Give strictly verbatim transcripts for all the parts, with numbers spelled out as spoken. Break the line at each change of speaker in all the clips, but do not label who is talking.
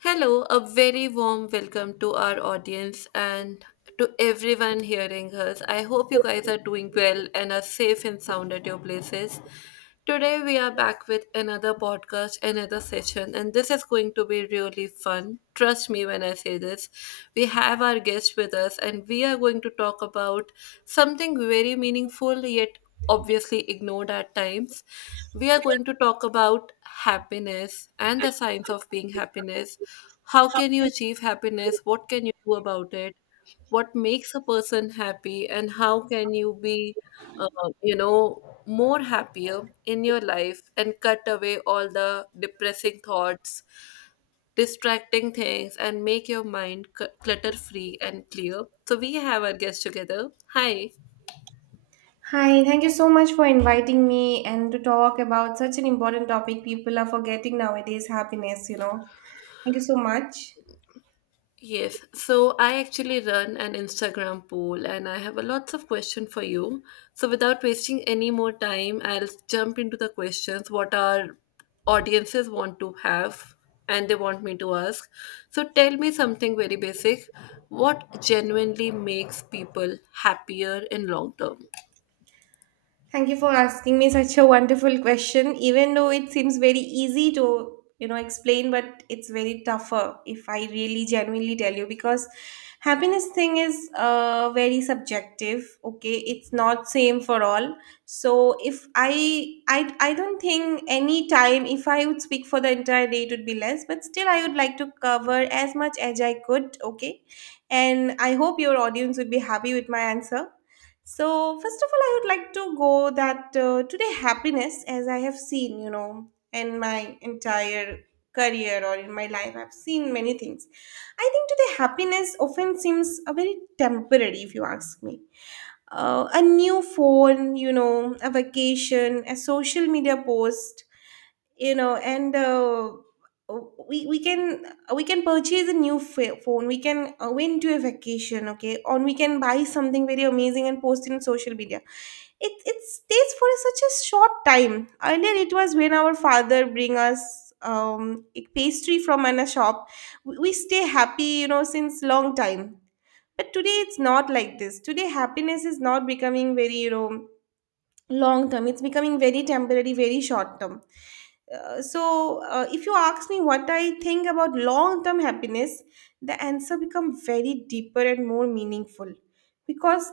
Hello, a very warm welcome to our audience and to everyone hearing us. I hope you guys are doing well and are safe and sound at your places. Today, we are back with another podcast, another session, and this is going to be really fun. Trust me when I say this. We have our guest with us, and we are going to talk about something very meaningful yet obviously ignored at times. We are going to talk about happiness and the science of being happiness. How can you achieve happiness? What can you do about it? What makes a person happy? And how can you be uh, you know more happier in your life, and cut away all the depressing thoughts, distracting things, and make your mind clutter free and clear. So we have our guest together. Hi.
Hi, thank you so much for inviting me and to talk about such an important topic people are forgetting nowadays, happiness, you know. Thank you so much.
Yes, so I actually run an Instagram poll and I have a lots of question for you. So without wasting any more time, I'll jump into the questions what our audiences want to have and they want me to ask. So tell me something very basic. What genuinely makes people happier in long term?
Thank you for asking me such a wonderful question. Even though it seems very easy to, you know, explain, but it's very tougher if I really genuinely tell you, because happiness thing is uh, very subjective. Okay, it's not same for all. So if I, I, I don't think any time if I would speak for the entire day it would be less. But still, I would like to cover as much as I could. Okay, and I hope your audience would be happy with my answer. So, first of all, I would like to go that uh, today happiness, as I have seen, you know, in my entire career or in my life, I've seen many things. I think today happiness often seems a very temporary, if you ask me. Uh, a new phone, you know, a vacation, a social media post, you know, and uh, we we can we can purchase a new fa- phone, we can uh, win to a vacation, okay, or we can buy something very amazing and post in social media. It it stays for such a short time. Earlier it was when our father bring us um a pastry from an- a shop, we, we stay happy, you know, since long time. But today it's not like this. Today happiness is not becoming very, you know, long term. It's becoming very temporary, very short term. Uh, so uh, if you ask me what I think about long term happiness, the answer become very deeper and more meaningful, because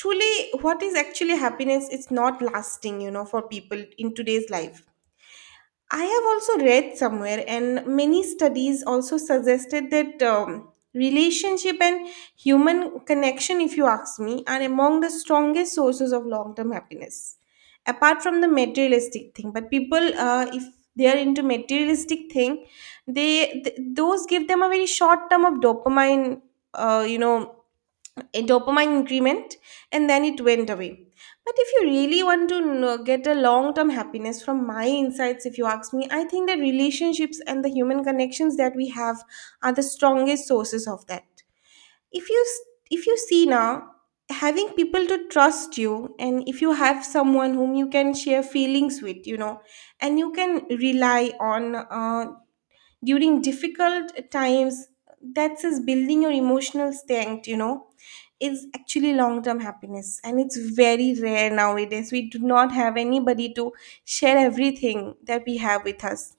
truly, what is actually happiness? It's not lasting, you know, for people in today's life. I have also read somewhere, and many studies also suggested that um, relationship and human connection, if you ask me, are among the strongest sources of long term happiness. Apart from the materialistic thing, but people, uh, if they are into materialistic thing, they th- those give them a very short term of dopamine, uh, you know, a dopamine increment, and then it went away. But if you really want to know, get a long term happiness, from my insights, if you ask me, I think that relationships and the human connections that we have are the strongest sources of that. if you s- if you see now, having people to trust you, and if you have someone whom you can share feelings with, you know, and you can rely on uh, during difficult times, that's is building your emotional strength, you know, is actually long term happiness. And it's very rare nowadays, we do not have anybody to share everything that we have with us.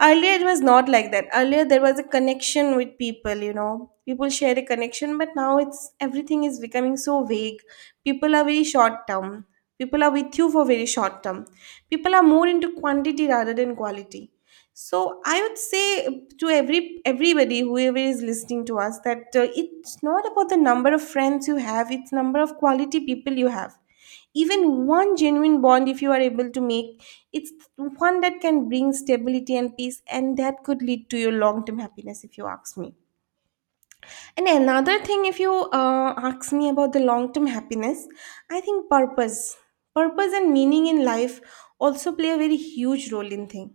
Earlier it was not like that. Earlier there was a connection with people, you know, people share a connection, but now it's everything is becoming so vague. People are very short term. People are with you for very short term. People are more into quantity rather than quality. So I would say to every everybody whoever is listening to us that uh, it's not about the number of friends you have, it's number of quality people you have. Even one genuine bond, if you are able to make, it's one that can bring stability and peace, and that could lead to your long term happiness, if you ask me. And another thing, if you uh, ask me about the long term happiness, I think purpose, purpose and meaning in life also play a very huge role in thing.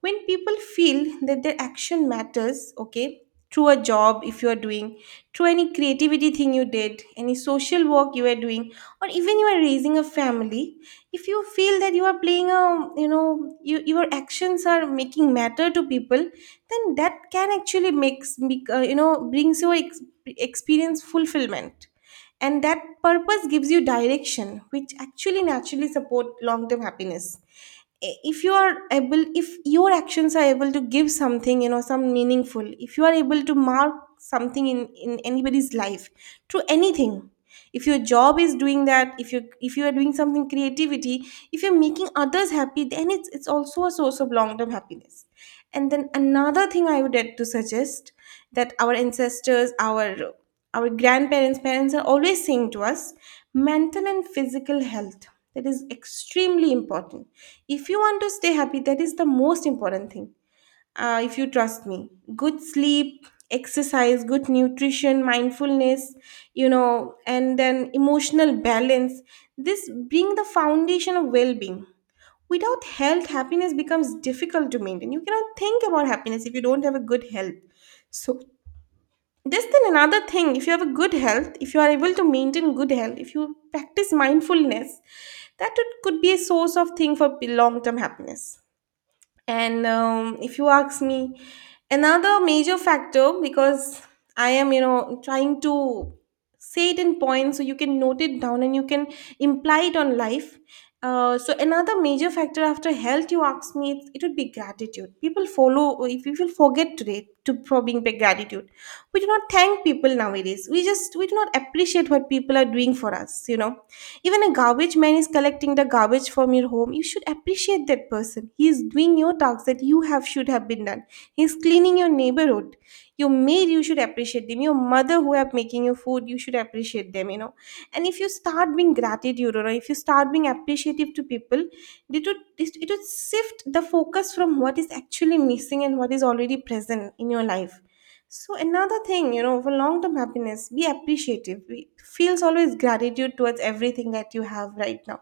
When people feel that their action matters, okay, through a job if you are doing, through any creativity thing you did, any social work you are doing, or even you are raising a family, if you feel that you are playing a, you know, you, your actions are making matter to people, then that can actually makes make, uh, you know, brings your ex- experience fulfillment. And that purpose gives you direction, which actually naturally support long term happiness. If you are able, if your actions are able to give something, you know, some meaningful, if you are able to mark something in in anybody's life, to anything, if your job is doing that, if you if you are doing something creativity, if you're making others happy, then it's it's also a source of long term happiness. And then another thing I would like to suggest, that our ancestors, our our grandparents, parents are always saying to us, mental and physical health, that is extremely important. If you want to stay happy, that is the most important thing. uh, if you trust me, good sleep, exercise, good nutrition, mindfulness, you know, and then emotional balance, this being the foundation of well-being. Without health, happiness becomes difficult to maintain. You cannot think about happiness if you don't have a good health. So this, then another thing, if you have a good health, if you are able to maintain good health, if you practice mindfulness, that it could be a source of thing for long term happiness. And um, if you ask me another major factor, because I am, you know, trying to say it in points, so you can note it down and you can imply it on life. Uh, so another major factor after health, you ask me, it, it would be gratitude. People follow, if people forget today to for being big gratitude, we do not thank people nowadays, we just, we do not appreciate what people are doing for us, you know. Even a garbage man is collecting the garbage from your home. You should appreciate that person. He is doing your tasks that you have should have been done. He is cleaning your neighborhood. Your maid, you should appreciate them. Your mother who are making your food, you should appreciate them, you know. And if you start being gratitude, or if you start being appreciative to people, it would, it would shift the focus from what is actually missing and what is already present in your life. So another thing, you know, for long-term happiness, be appreciative. Be, feels always gratitude towards everything that you have right now.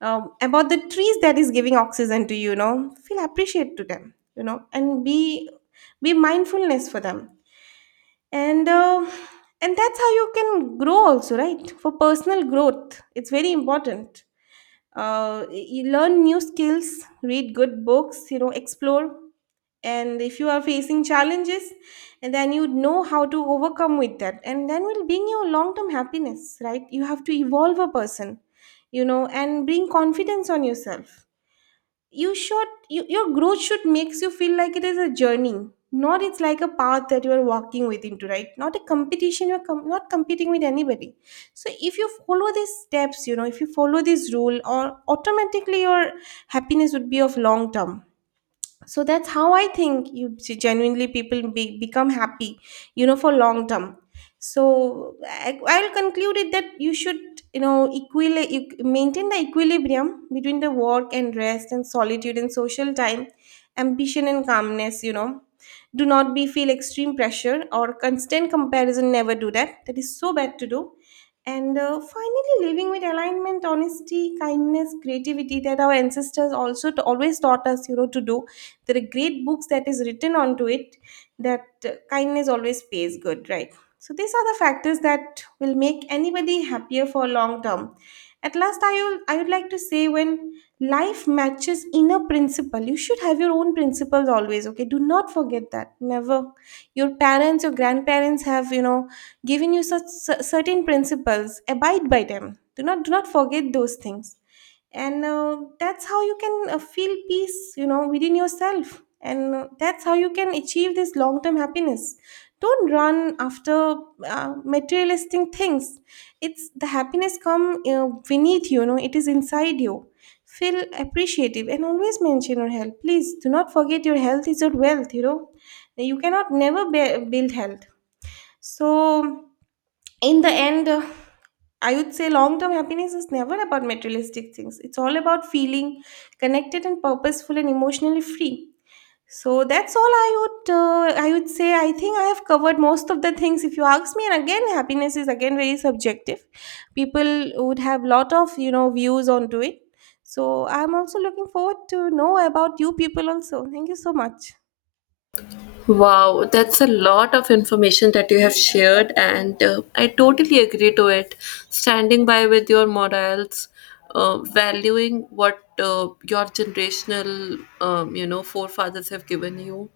Um, about the trees that is giving oxygen to you, you know, feel appreciate to them, you know, and be be mindfulness for them. And uh, and that's how you can grow also, right? For personal growth, it's very important. uh, you learn new skills, read good books, you know, explore. And if you are facing challenges, and then you know how to overcome with that, and then will bring you long term happiness, right? You have to evolve a person, you know, and bring confidence on yourself. You should, you, your growth should makes you feel like it is a journey, not it's like a path that you are walking with into, right? Not a competition, you're com- not competing with anybody. So if you follow these steps, you know, if you follow this rule or automatically, your happiness would be of long term. So that's how I think, you see, genuinely people be, become happy, you know, for long term. So I, I'll conclude it that you should, you know, equili- equ- maintain the equilibrium between the work and rest and solitude and social time, ambition and calmness, you know. Do not be feel extreme pressure or constant comparison, never do that, that is so bad to do. And uh, finally, living with alignment, honesty, kindness, creativity, that our ancestors also t- always taught us, you know, to do. There are great books that is written onto it, that uh, kindness always pays good, right? So these are the factors that will make anybody happier for long term. At last, i will I would like to say, when life matches inner principle, you should have your own principles always, okay? Do not forget that, never. Your parents or grandparents have, you know, given you such cer- certain principles, abide by them. do not do not forget those things. And uh, that's how you can uh, feel peace, you know, within yourself. And uh, that's how you can achieve this long term happiness. Don't run after uh, materialistic things. It's the happiness come uh, beneath you, you know, it is inside you. Feel appreciative, and always mention your health. Please do not forget, your health is your wealth, you know. You cannot never be- build health. So in the end, uh, I would say long term happiness is never about materialistic things. It's all about feeling connected and purposeful and emotionally free. So that's all I would, uh, I would say. I think I have covered most of the things, if you ask me. And again, happiness is again very subjective. People would have lot of, you know, views onto it. So I'm also looking forward to know about you people also. Thank you so much.
Wow, that's a lot of information that you have shared, and uh, I totally agree to it. Standing by with your morals, uh, valuing what uh, your generational, um, you know, forefathers have given you,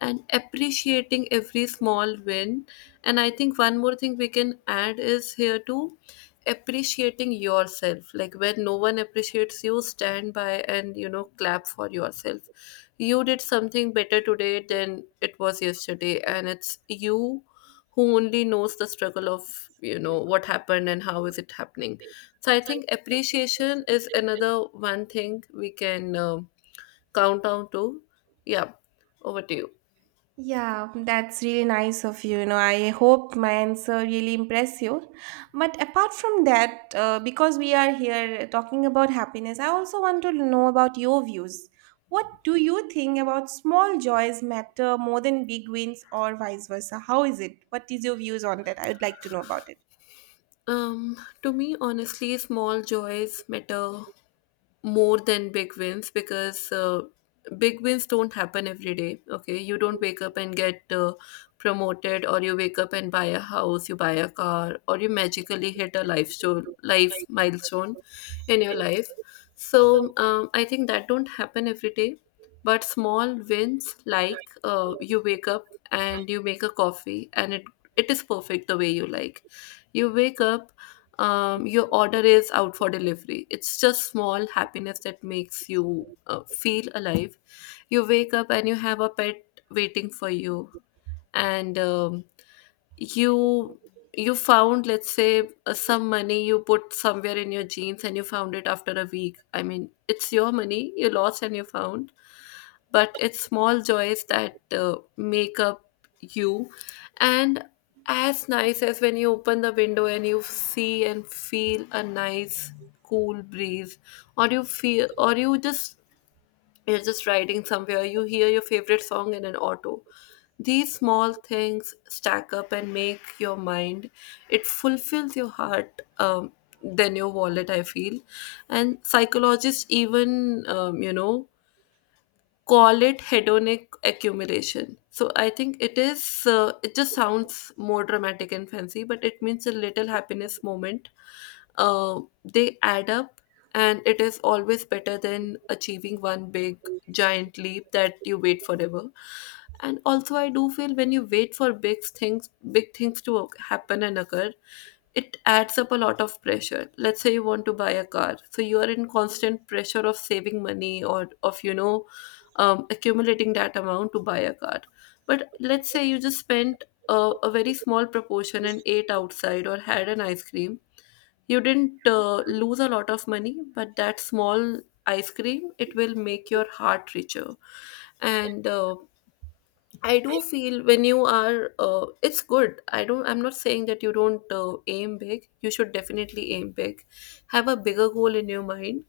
and appreciating every small win. And I think one more thing we can add is here too: appreciating yourself. Like, when no one appreciates you, stand by and you know clap for yourself. You did something better today than it was yesterday, and it's you who only knows the struggle of you know what happened and how is it happening. So I think appreciation is another one thing we can um count down to. Yeah. Over to you.
Yeah, That's really nice of you. You know, I hope my answer really impress you. But apart from that, uh, because we are here talking about happiness, I also want to know about your views. What do you think about small joys matter more than big wins or vice versa? How is it? What is your views on that? I would like to know about it.
Um to me, honestly, small joys matter more than big wins, because uh, big wins don't happen every day. Okay, you don't wake up and get uh, promoted, or you wake up and buy a house, you buy a car, or you magically hit a life show, life milestone in your life. So um, I think that don't happen every day, but small wins like, uh, you wake up and you make a coffee and it it is perfect the way you like. You wake up, um, your order is out for delivery. It's just small happiness that makes you uh, feel alive. You wake up and you have a pet waiting for you, and um, you you found, let's say, uh, some money you put somewhere in your jeans, and you found it after a week. I mean, it's your money, you lost and you found. But it's small joys that uh, make up you. And as nice as when you open the window and you see and feel a nice cool breeze. Or you feel, or you just you're just riding somewhere, you hear your favorite song in an auto. These small things stack up and make your mind. It fulfills your heart um, than your wallet, I feel. And psychologists even, um, you know call it hedonic accumulation. So I think it is, uh, it just sounds more dramatic and fancy, but it means a little happiness moment. Uh, they add up, and it is always better than achieving one big giant leap that you wait forever. And also, I do feel when you wait for big things, big things to oc- happen and occur, it adds up a lot of pressure. Let's say you want to buy a car, so you are in constant pressure of saving money, or of you know um, accumulating that amount to buy a car. But let's say you just spent a, a very small proportion and ate outside or had an ice cream. You didn't uh, lose a lot of money, but that small ice cream, it will make your heart richer. And uh, I do feel when you are, uh, it's good, I don't, I'm not saying that you don't uh, aim big. You should definitely aim big. Have a bigger goal in your mind.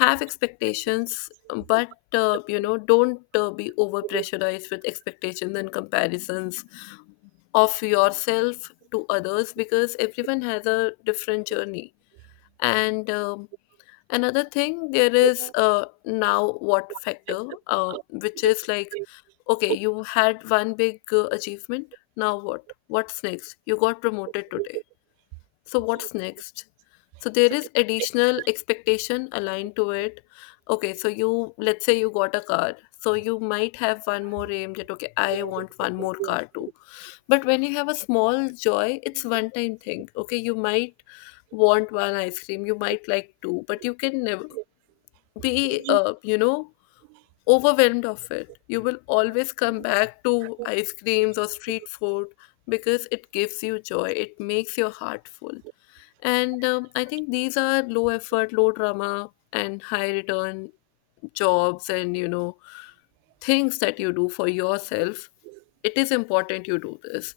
Have expectations. But uh, you know don't uh, be over pressurized with expectations and comparisons of yourself to others, because everyone has a different journey. And, um, another thing there is, uh, now what factor, uh, which is like, okay, you had one big uh, achievement, now what, what's next? You got promoted today, so what's next? So there is additional expectation aligned to it. Okay, so you, let's say you got a car, so you might have one more aim, that okay, I want one more car too. But when you have a small joy, it's one time thing. Okay, you might want one ice cream, you might like two, but you can never be uh, you know overwhelmed of it. You will always come back to ice creams or street food, because it gives you joy, it makes your heart full. And, um, I think these are low effort, low drama, and high return jobs and, you know, things that you do for yourself. It is important you do this.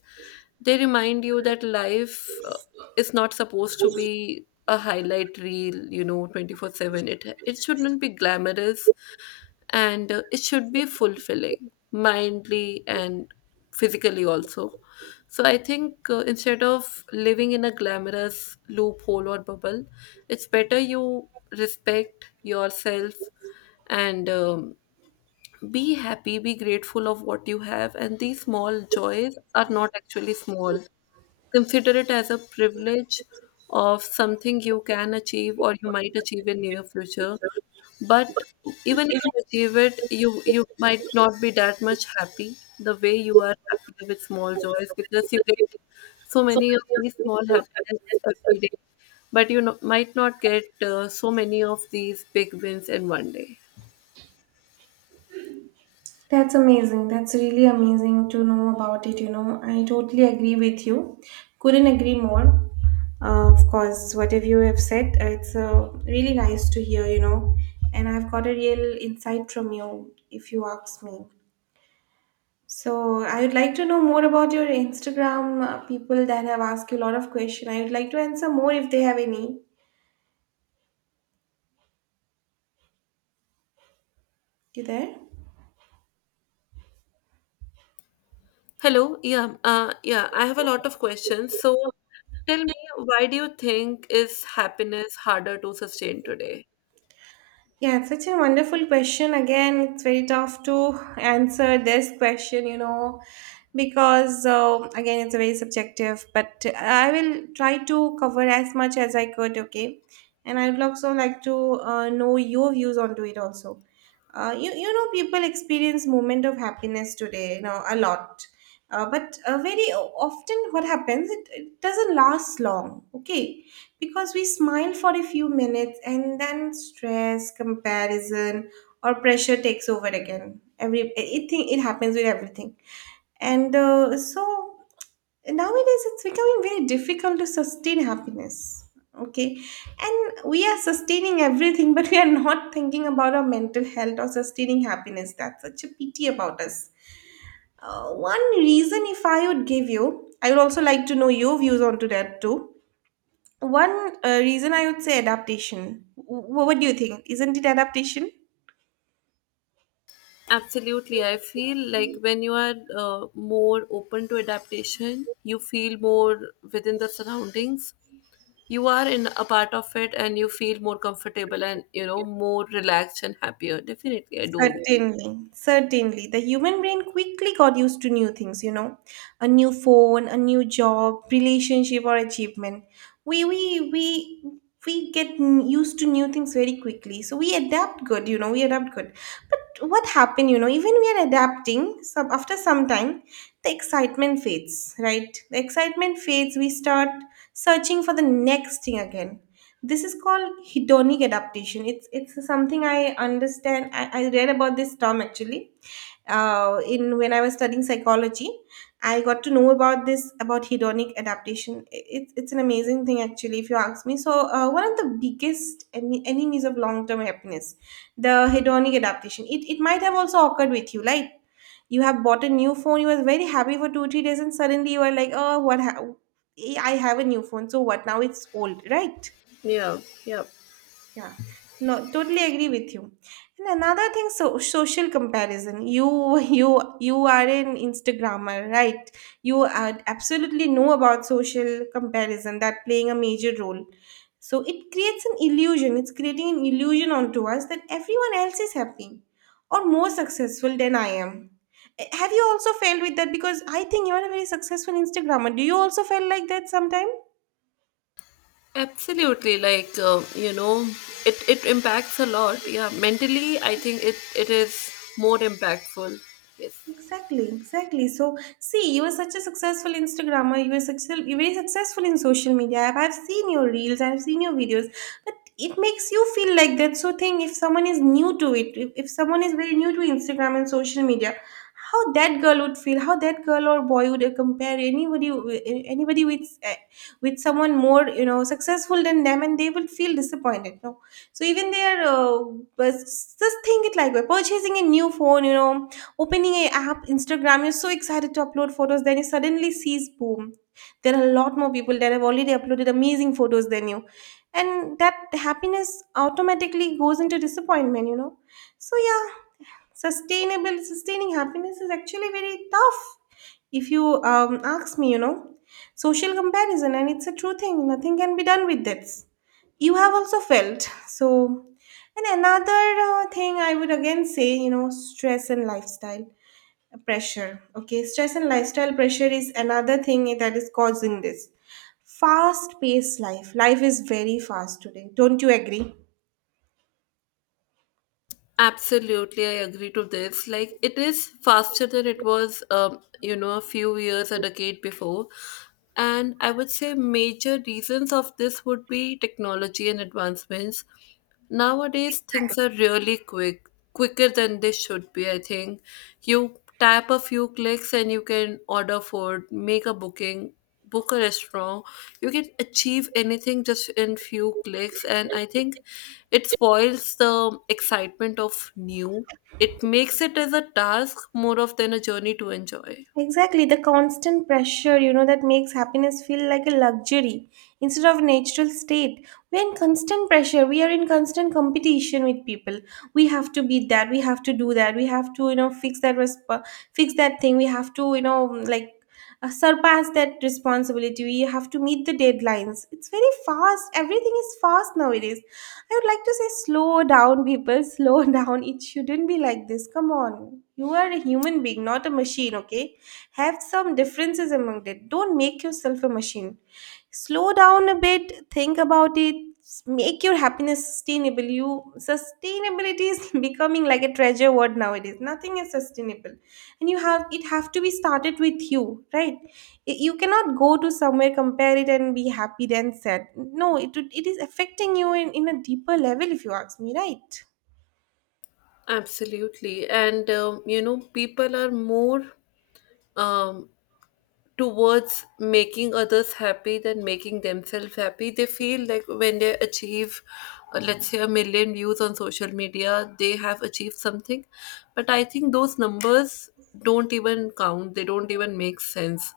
They remind you that life uh, is not supposed to be a highlight reel, you know, twenty four seven. It, it shouldn't be glamorous, and uh, it should be fulfilling mindly and physically also. So I think, uh, instead of living in a glamorous loophole or bubble, it's better you respect yourself. And, um, be happy, be grateful of what you have, and these small joys are not actually small. Consider it as a privilege of something you can achieve or you might achieve in near future. But even if you achieve it, you you might not be that much happy the way you are happy with small joys, because you get so many of these small happiness every day. But you know, might not get uh, so many of these big wins in one day.
That's amazing. That's really amazing to know about it. You know, I totally agree with you. Couldn't agree more. Uh, of course, whatever you have said, uh, it's uh, really nice to hear, you know, and I've got a real insight from you if you ask me. So, I would like to know more about your Instagram uh, people that have asked you a lot of questions. I would like to answer more if they have any. You there?
Hello. Yeah. Uh, yeah. I have a lot of questions. So tell me, why do you think is happiness harder to sustain today?
Yeah, it's such a wonderful question. Again, it's very tough to answer this question, you know, because uh, again it's a very subjective, but I will try to cover as much as I could. Okay. And I would also like to uh, know your views onto it also. Uh, you, you know people experience moment of happiness today, you know, a lot. Uh, but uh, very often what happens, it, it doesn't last long. Okay. Because we smile for a few minutes and then stress, comparison or pressure takes over again. Every it, it, it happens with everything. And uh, so nowadays it's becoming very difficult to sustain happiness. Okay. And we are sustaining everything, but we are not thinking about our mental health or sustaining happiness. That's such a pity about us. Uh, one reason, if I would give you, I would also like to know your views onto that too. One uh, reason I would say adaptation. W- what do you think? Isn't it adaptation?
Absolutely. I feel like when you are uh, more open to adaptation, you feel more within the surroundings. You are in a part of it and you feel more comfortable and, you know, more relaxed and happier. Definitely, I do agree.
Certainly, certainly. The human brain quickly got used to new things, you know, a new phone, a new job, relationship, or achievement. We we we we get n- used to new things very quickly, so we adapt good, you know, we adapt good. But what happened, you know, even we are adapting, some after some time, the excitement fades, right? The excitement fades. We start searching for the next thing again. This is called hedonic adaptation. It's it's something I understand. I, I read about this term actually uh, in when I was studying psychology. I got to know about this, about hedonic adaptation. It's it's an amazing thing actually, if you ask me. So uh, one of the biggest ene- enemies of long term happiness, the hedonic adaptation. It it might have also occurred with you, like you have bought a new phone. You were very happy for two three days, and suddenly you are like, oh, what? Ha- I have a new phone, so what? Now it's old, right?
Yeah, yeah.
Yeah, no, totally agree with you. And another thing, so social comparison. You, you, you are an Instagrammer, right? You are absolutely know about social comparison that playing a major role. So it creates an illusion. It's creating an illusion onto us that everyone else is happy or more successful than I am. Eh, Have you also felt with that? Because I think you are a very successful Instagrammer. Do you also feel like that sometimes?
Absolutely. Like, uh, you know, it, it impacts a lot. Yeah. Mentally, I think it, it is more impactful. Yes.
Exactly, exactly. So, see, you are such a successful Instagrammer. You are successful. You're very successful in social media. I've, I've seen your reels. I've seen your videos. But it makes you feel like that. So, thing if someone is new to it, if, if someone is very new to Instagram and social media, how that girl would feel, how that girl or boy would uh, compare anybody, wi- anybody with uh, with someone more, you know, successful than them, and they will feel disappointed. No, so even they are uh, just think it like we're purchasing a new phone, you know. Opening a app, Instagram, you're so excited to upload photos, then you suddenly sees boom. There are a lot more people that have already uploaded amazing photos than you. And that happiness automatically goes into disappointment, you know. So yeah, sustainable sustaining happiness is actually very tough if you um, ask me, you know. Social comparison, and it's a true thing, nothing can be done with this. You have also felt so. And another uh, thing I would again say, you know, stress and lifestyle pressure. Okay, stress and lifestyle pressure is another thing that is causing this fast paced life. Life is very fast today, don't you agree?
Absolutely, I agree to this. Like, it is faster than it was, um, you know, a few years, a decade before. And I would say major reasons of this would be technology and advancements. Nowadays, things are really quick, quicker than they should be, I think. You tap a few clicks and you can order food, make a booking, book a restaurant. You can achieve anything just in few clicks, and I think it spoils the excitement of new. It makes it as a task more of than a journey to enjoy.
Exactly, the constant pressure, you know, that makes happiness feel like a luxury instead of a natural state. We are in constant pressure, we are in constant competition with people. We have to beat that, we have to do that, we have to, you know, fix that resp- fix that thing. We have to, you know, like uh, surpass that responsibility. We have to meet the deadlines. It's very fast. Everything is fast nowadays. I would like to say, slow down, people. Slow down. It shouldn't be like this. Come on. You are a human being, not a machine, okay? Have some differences among that. Don't make yourself a machine. Slow down a bit. Think about it. s- Make your happiness sustainable. You, sustainability is becoming like a treasure word nowadays. Nothing is sustainable, and you have it have to be started with you, right? Y- you cannot go to somewhere, compare it and be happy then sad. No, it would- it is affecting you in, in a deeper level if you ask me, right?
Absolutely. And, um, you know, people are more um, towards making others happy than making themselves happy. They feel like when they achieve, uh, let's say, a million views on social media, they have achieved something. But I think those numbers don't even count, they don't even make sense.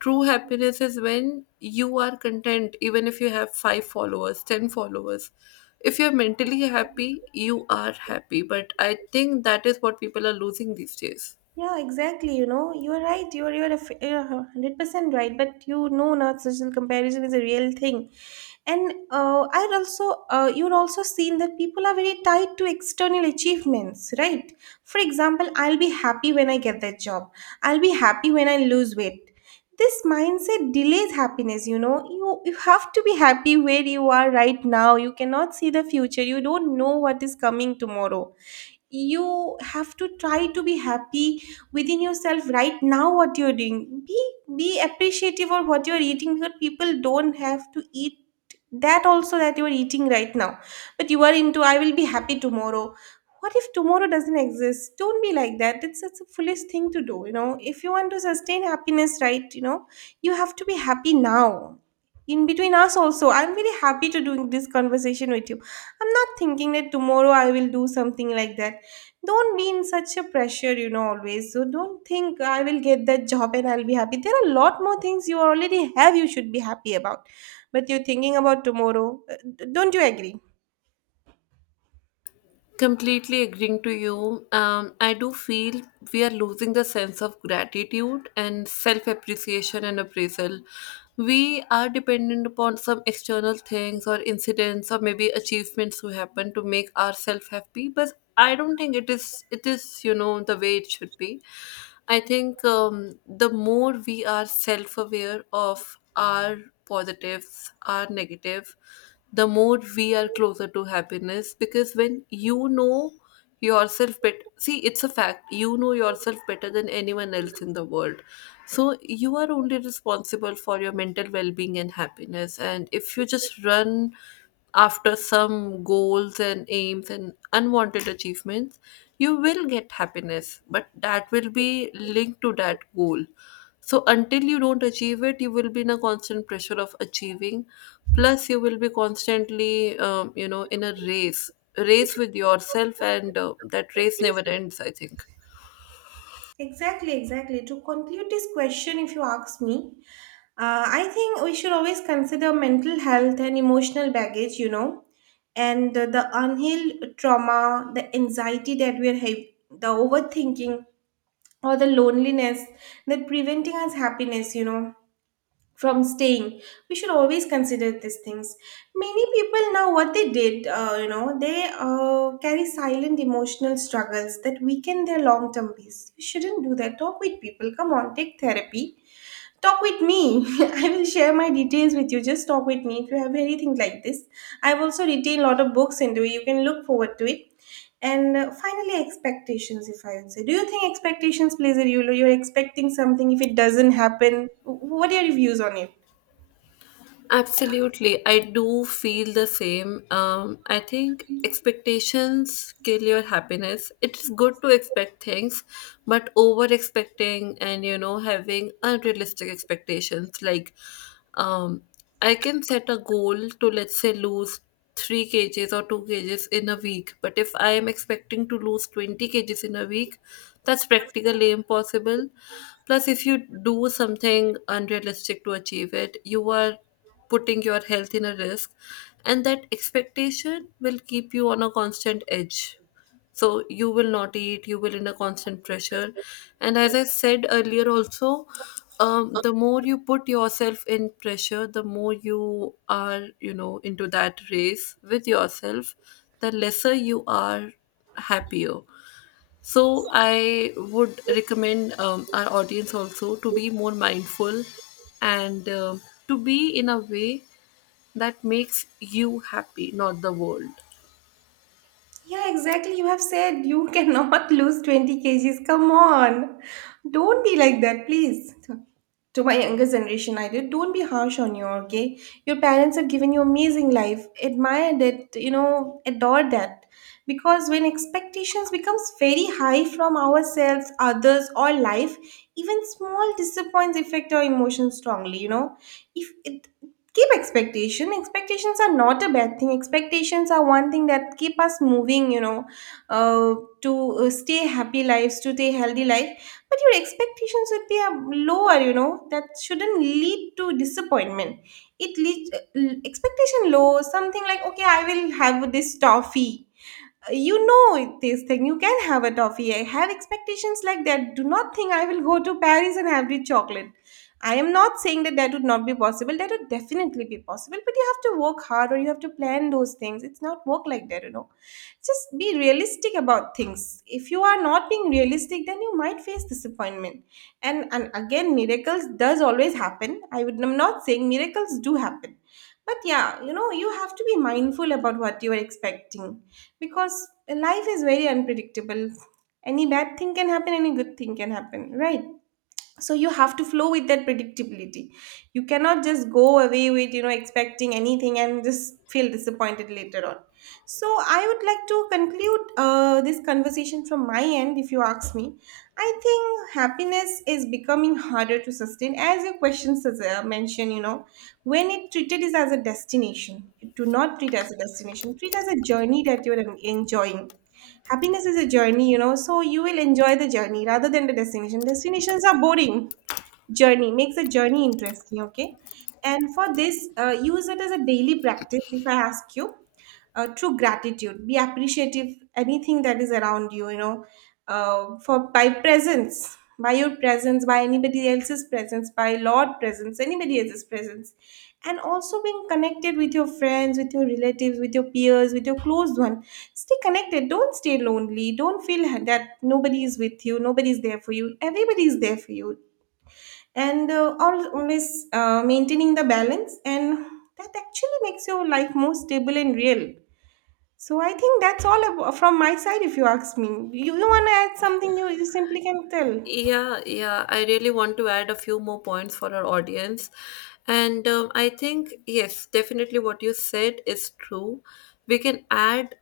True happiness is when you are content, even if you have five followers, ten followers. If you're mentally happy, you are happy. But I think that is what people are losing these days.
Yeah, exactly. You know, you're right. You're you're a f- you're a hundred percent right. But you know, not social comparison is a real thing, and uh, I'd also uh, you'd also seen that people are very tied to external achievements, right? For example, I'll be happy when I get that job. I'll be happy when I lose weight. This mindset delays happiness. You know, you you have to be happy where you are right now. You cannot see the future. You don't know what is coming tomorrow. You have to try to be happy within yourself right now. What you're doing, be be appreciative of what you're eating, because people don't have to eat that also that you're eating right now. But you are into I will be happy tomorrow. What if tomorrow doesn't exist? Don't be like that. It's such a foolish thing to do, you know. If you want to sustain happiness, right, you know, you have to be happy now. In between us also, I'm very happy to doing this conversation with you. I'm not thinking that tomorrow I will do something like that. Don't be in such a pressure, you know, always. So don't think I will get that job and I'll be happy. There are a lot more things you already have, you should be happy about. But you're thinking about tomorrow. Uh, d- Don't you agree?
Completely agreeing to you. Um, I do feel we are losing the sense of gratitude and self appreciation and appraisal. We are dependent upon some external things or incidents or maybe achievements to happen to make ourselves happy. But I don't think it is it is you know the way it should be. I think, um, the more we are self aware of our positives, our negative, the more we are closer to happiness, because when you know yourself better, see, it's a fact, you know yourself better than anyone else in the world. So you are only responsible for your mental well-being and happiness, and if you just run after some goals and aims and unwanted achievements, you will get happiness, but that will be linked to that goal. So until you don't achieve it, you will be in a constant pressure of achieving. Plus, you will be constantly, um, you know, in a race, race with yourself, and uh, that race never ends, I think.
Exactly, exactly. To conclude this question, if you ask me, uh, I think we should always consider mental health and emotional baggage, you know, and uh, the unhealed trauma, the anxiety that we're having, the overthinking, or the loneliness that preventing us happiness, you know, from staying. We should always consider these things. Many people now, what they did, uh, you know, they uh, carry silent emotional struggles that weaken their long term peace. We shouldn't do that. Talk with people, come on. Take therapy. Talk with me. I will share my details with you. Just talk with me if you have anything like this. I've also written a lot of books into it, you can look forward to it. And uh, finally, expectations. If I would say, do you think expectations plays a role? You're expecting something, if it doesn't happen, what are your views on it?
Absolutely. I do feel the same. Um, I think expectations kill your happiness. It's good to expect things, but over expecting and, you know, having unrealistic expectations. Like, um, I can set a goal to, let's say, lose three kgs or two kgs in a week, but if I am expecting to lose twenty kgs in a week, that's practically impossible. Plus, if you do something unrealistic to achieve it, you are putting your health in a risk, and that expectation will keep you on a constant edge. So you will not eat, you will in a constant pressure. And as I said earlier also, um, the more you put yourself in pressure, the more you are you know into that race with yourself, the lesser you are happier. So I would recommend, um, our audience also to be more mindful, and um to be in a way that makes you happy, not the world.
Yeah, exactly. You have said you cannot lose twenty kgs. Come on. Don't be like that, please. To my younger generation, I did. Don't be harsh on you, okay? Your parents have given you amazing life. Admire that, you know, adore that. Because when expectations becomes very high from ourselves, others, or life, even small disappoints affect our emotions strongly, you know? If keep expectation, expectations are not a bad thing. Expectations are one thing that keep us moving, you know, uh, to uh, stay happy lives, to stay healthy life. But your expectations should be uh, lower, you know, that shouldn't lead to disappointment. It leads uh, l- expectation low, something like, okay, I will have this toffee, you know, this thing. You can have a toffee. I have expectations like that. Do not think I will go to Paris and have the chocolate. I am not saying that that would not be possible. That would definitely be possible, but you have to work hard or you have to plan those things. It's not work like that, you know. Just be realistic about things. If you are not being realistic, then you might face disappointment. And and again, miracles does always happen. i would I'm not saying miracles do happen, but yeah, you know, you have to be mindful about what you are expecting, because life is very unpredictable. Any bad thing can happen, any good thing can happen, right? So you have to flow with that predictability. You cannot just go away with, you know, expecting anything and just feel disappointed later on. So, I would like to conclude uh, this conversation from my end, if you ask me. I think happiness is becoming harder to sustain, as your questions as, uh, mentioned, you know, when it treated is as a destination. Do not treat as a destination, treat as a journey that you're en- enjoying. Happiness is a journey, you know, so you will enjoy the journey rather than the destination. Destinations are boring, journey makes a journey interesting, okay. And for this, uh, use it as a daily practice. If I ask you, uh, true gratitude, be appreciative anything that is around you, you know, uh, for by presence, by your presence, by anybody else's presence, by lord presence, anybody else's presence. And also being connected with your friends, with your relatives, with your peers, with your close one. Stay connected, don't stay lonely. Don't feel that nobody is with you, nobody is there for you. Everybody is there for you. And uh, al- always uh, maintaining the balance, and that actually makes your life more stable and real. So I think that's all ab- from my side. If you ask me, you, you want to add something, you, you simply can tell.
Yeah, yeah. I really want to add a few more points for our audience. And, um, I think, yes, definitely what you said is true. We can add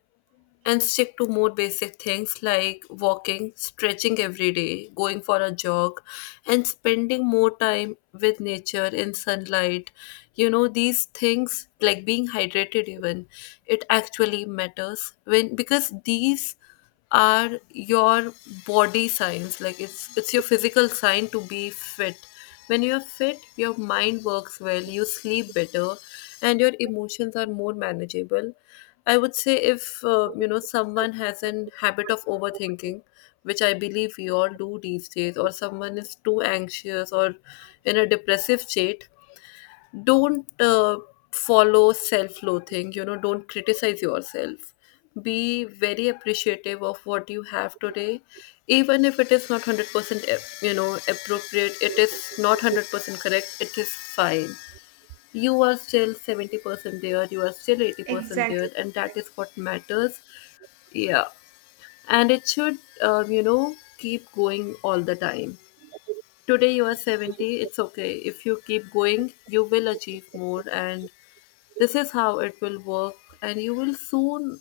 and stick to more basic things like walking, stretching every day, going for a jog, and spending more time with nature in sunlight. You know, these things, like being hydrated, even, it actually matters when, because these are your body signs. Like, it's it's your physical sign to be fit. When you're fit, your mind works well, you sleep better, and your emotions are more manageable. I would say, if uh, you know someone has an habit of overthinking, which I believe we all do these days, or someone is too anxious or in a depressive state, don't uh, follow self-loathing. you know don't criticize yourself. Be very appreciative of what you have today, even if it is not one hundred percent ap- you know appropriate. It is not one hundred percent correct. It is fine. You are still seventy percent there, you are still eighty percent
Exactly.
there, and that is what matters. Yeah. And it should, um, you know keep going all the time. Today you are seventy, it's okay. If you keep going, you will achieve more, and this is how it will work, and you will soon,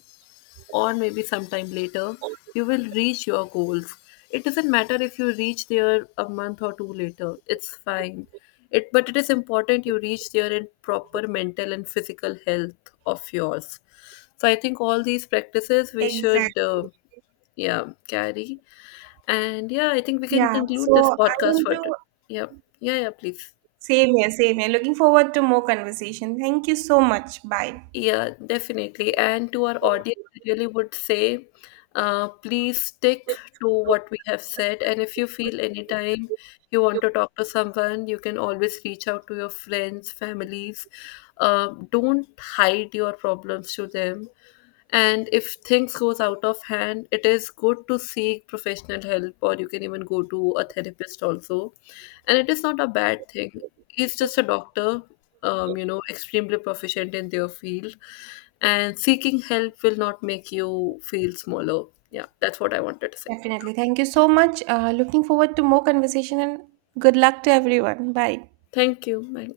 or maybe sometime later, you will reach your goals. It doesn't matter if you reach there a month or two later, it's fine. It, but it is important you reach there in proper mental and physical health of yours. So I think all these practices we should, uh,
Exactly.
yeah, Carrie. And yeah, I think we can
Yeah, so
conclude this
I
podcast
want
for
to,
t- yeah, yeah, yeah, please.
same here, same here. Looking forward to more conversation, thank you so much, bye.
Yeah, definitely. And to our audience, I really would say, uh, please stick to what we have said. And if you feel anytime you want to talk to someone, you can always reach out to your friends, families. Uh, don't hide your problems to them. And if things goes out of hand, it is good to seek professional help, or you can even go to a therapist also. And it is not a bad thing, he's just a doctor, um, you know extremely proficient in their field. And seeking help will not make you feel smaller. Yeah, that's what I wanted to say.
Definitely, thank you so much, uh, looking forward to more conversation, and good luck to everyone, bye.
Thank you. Bye.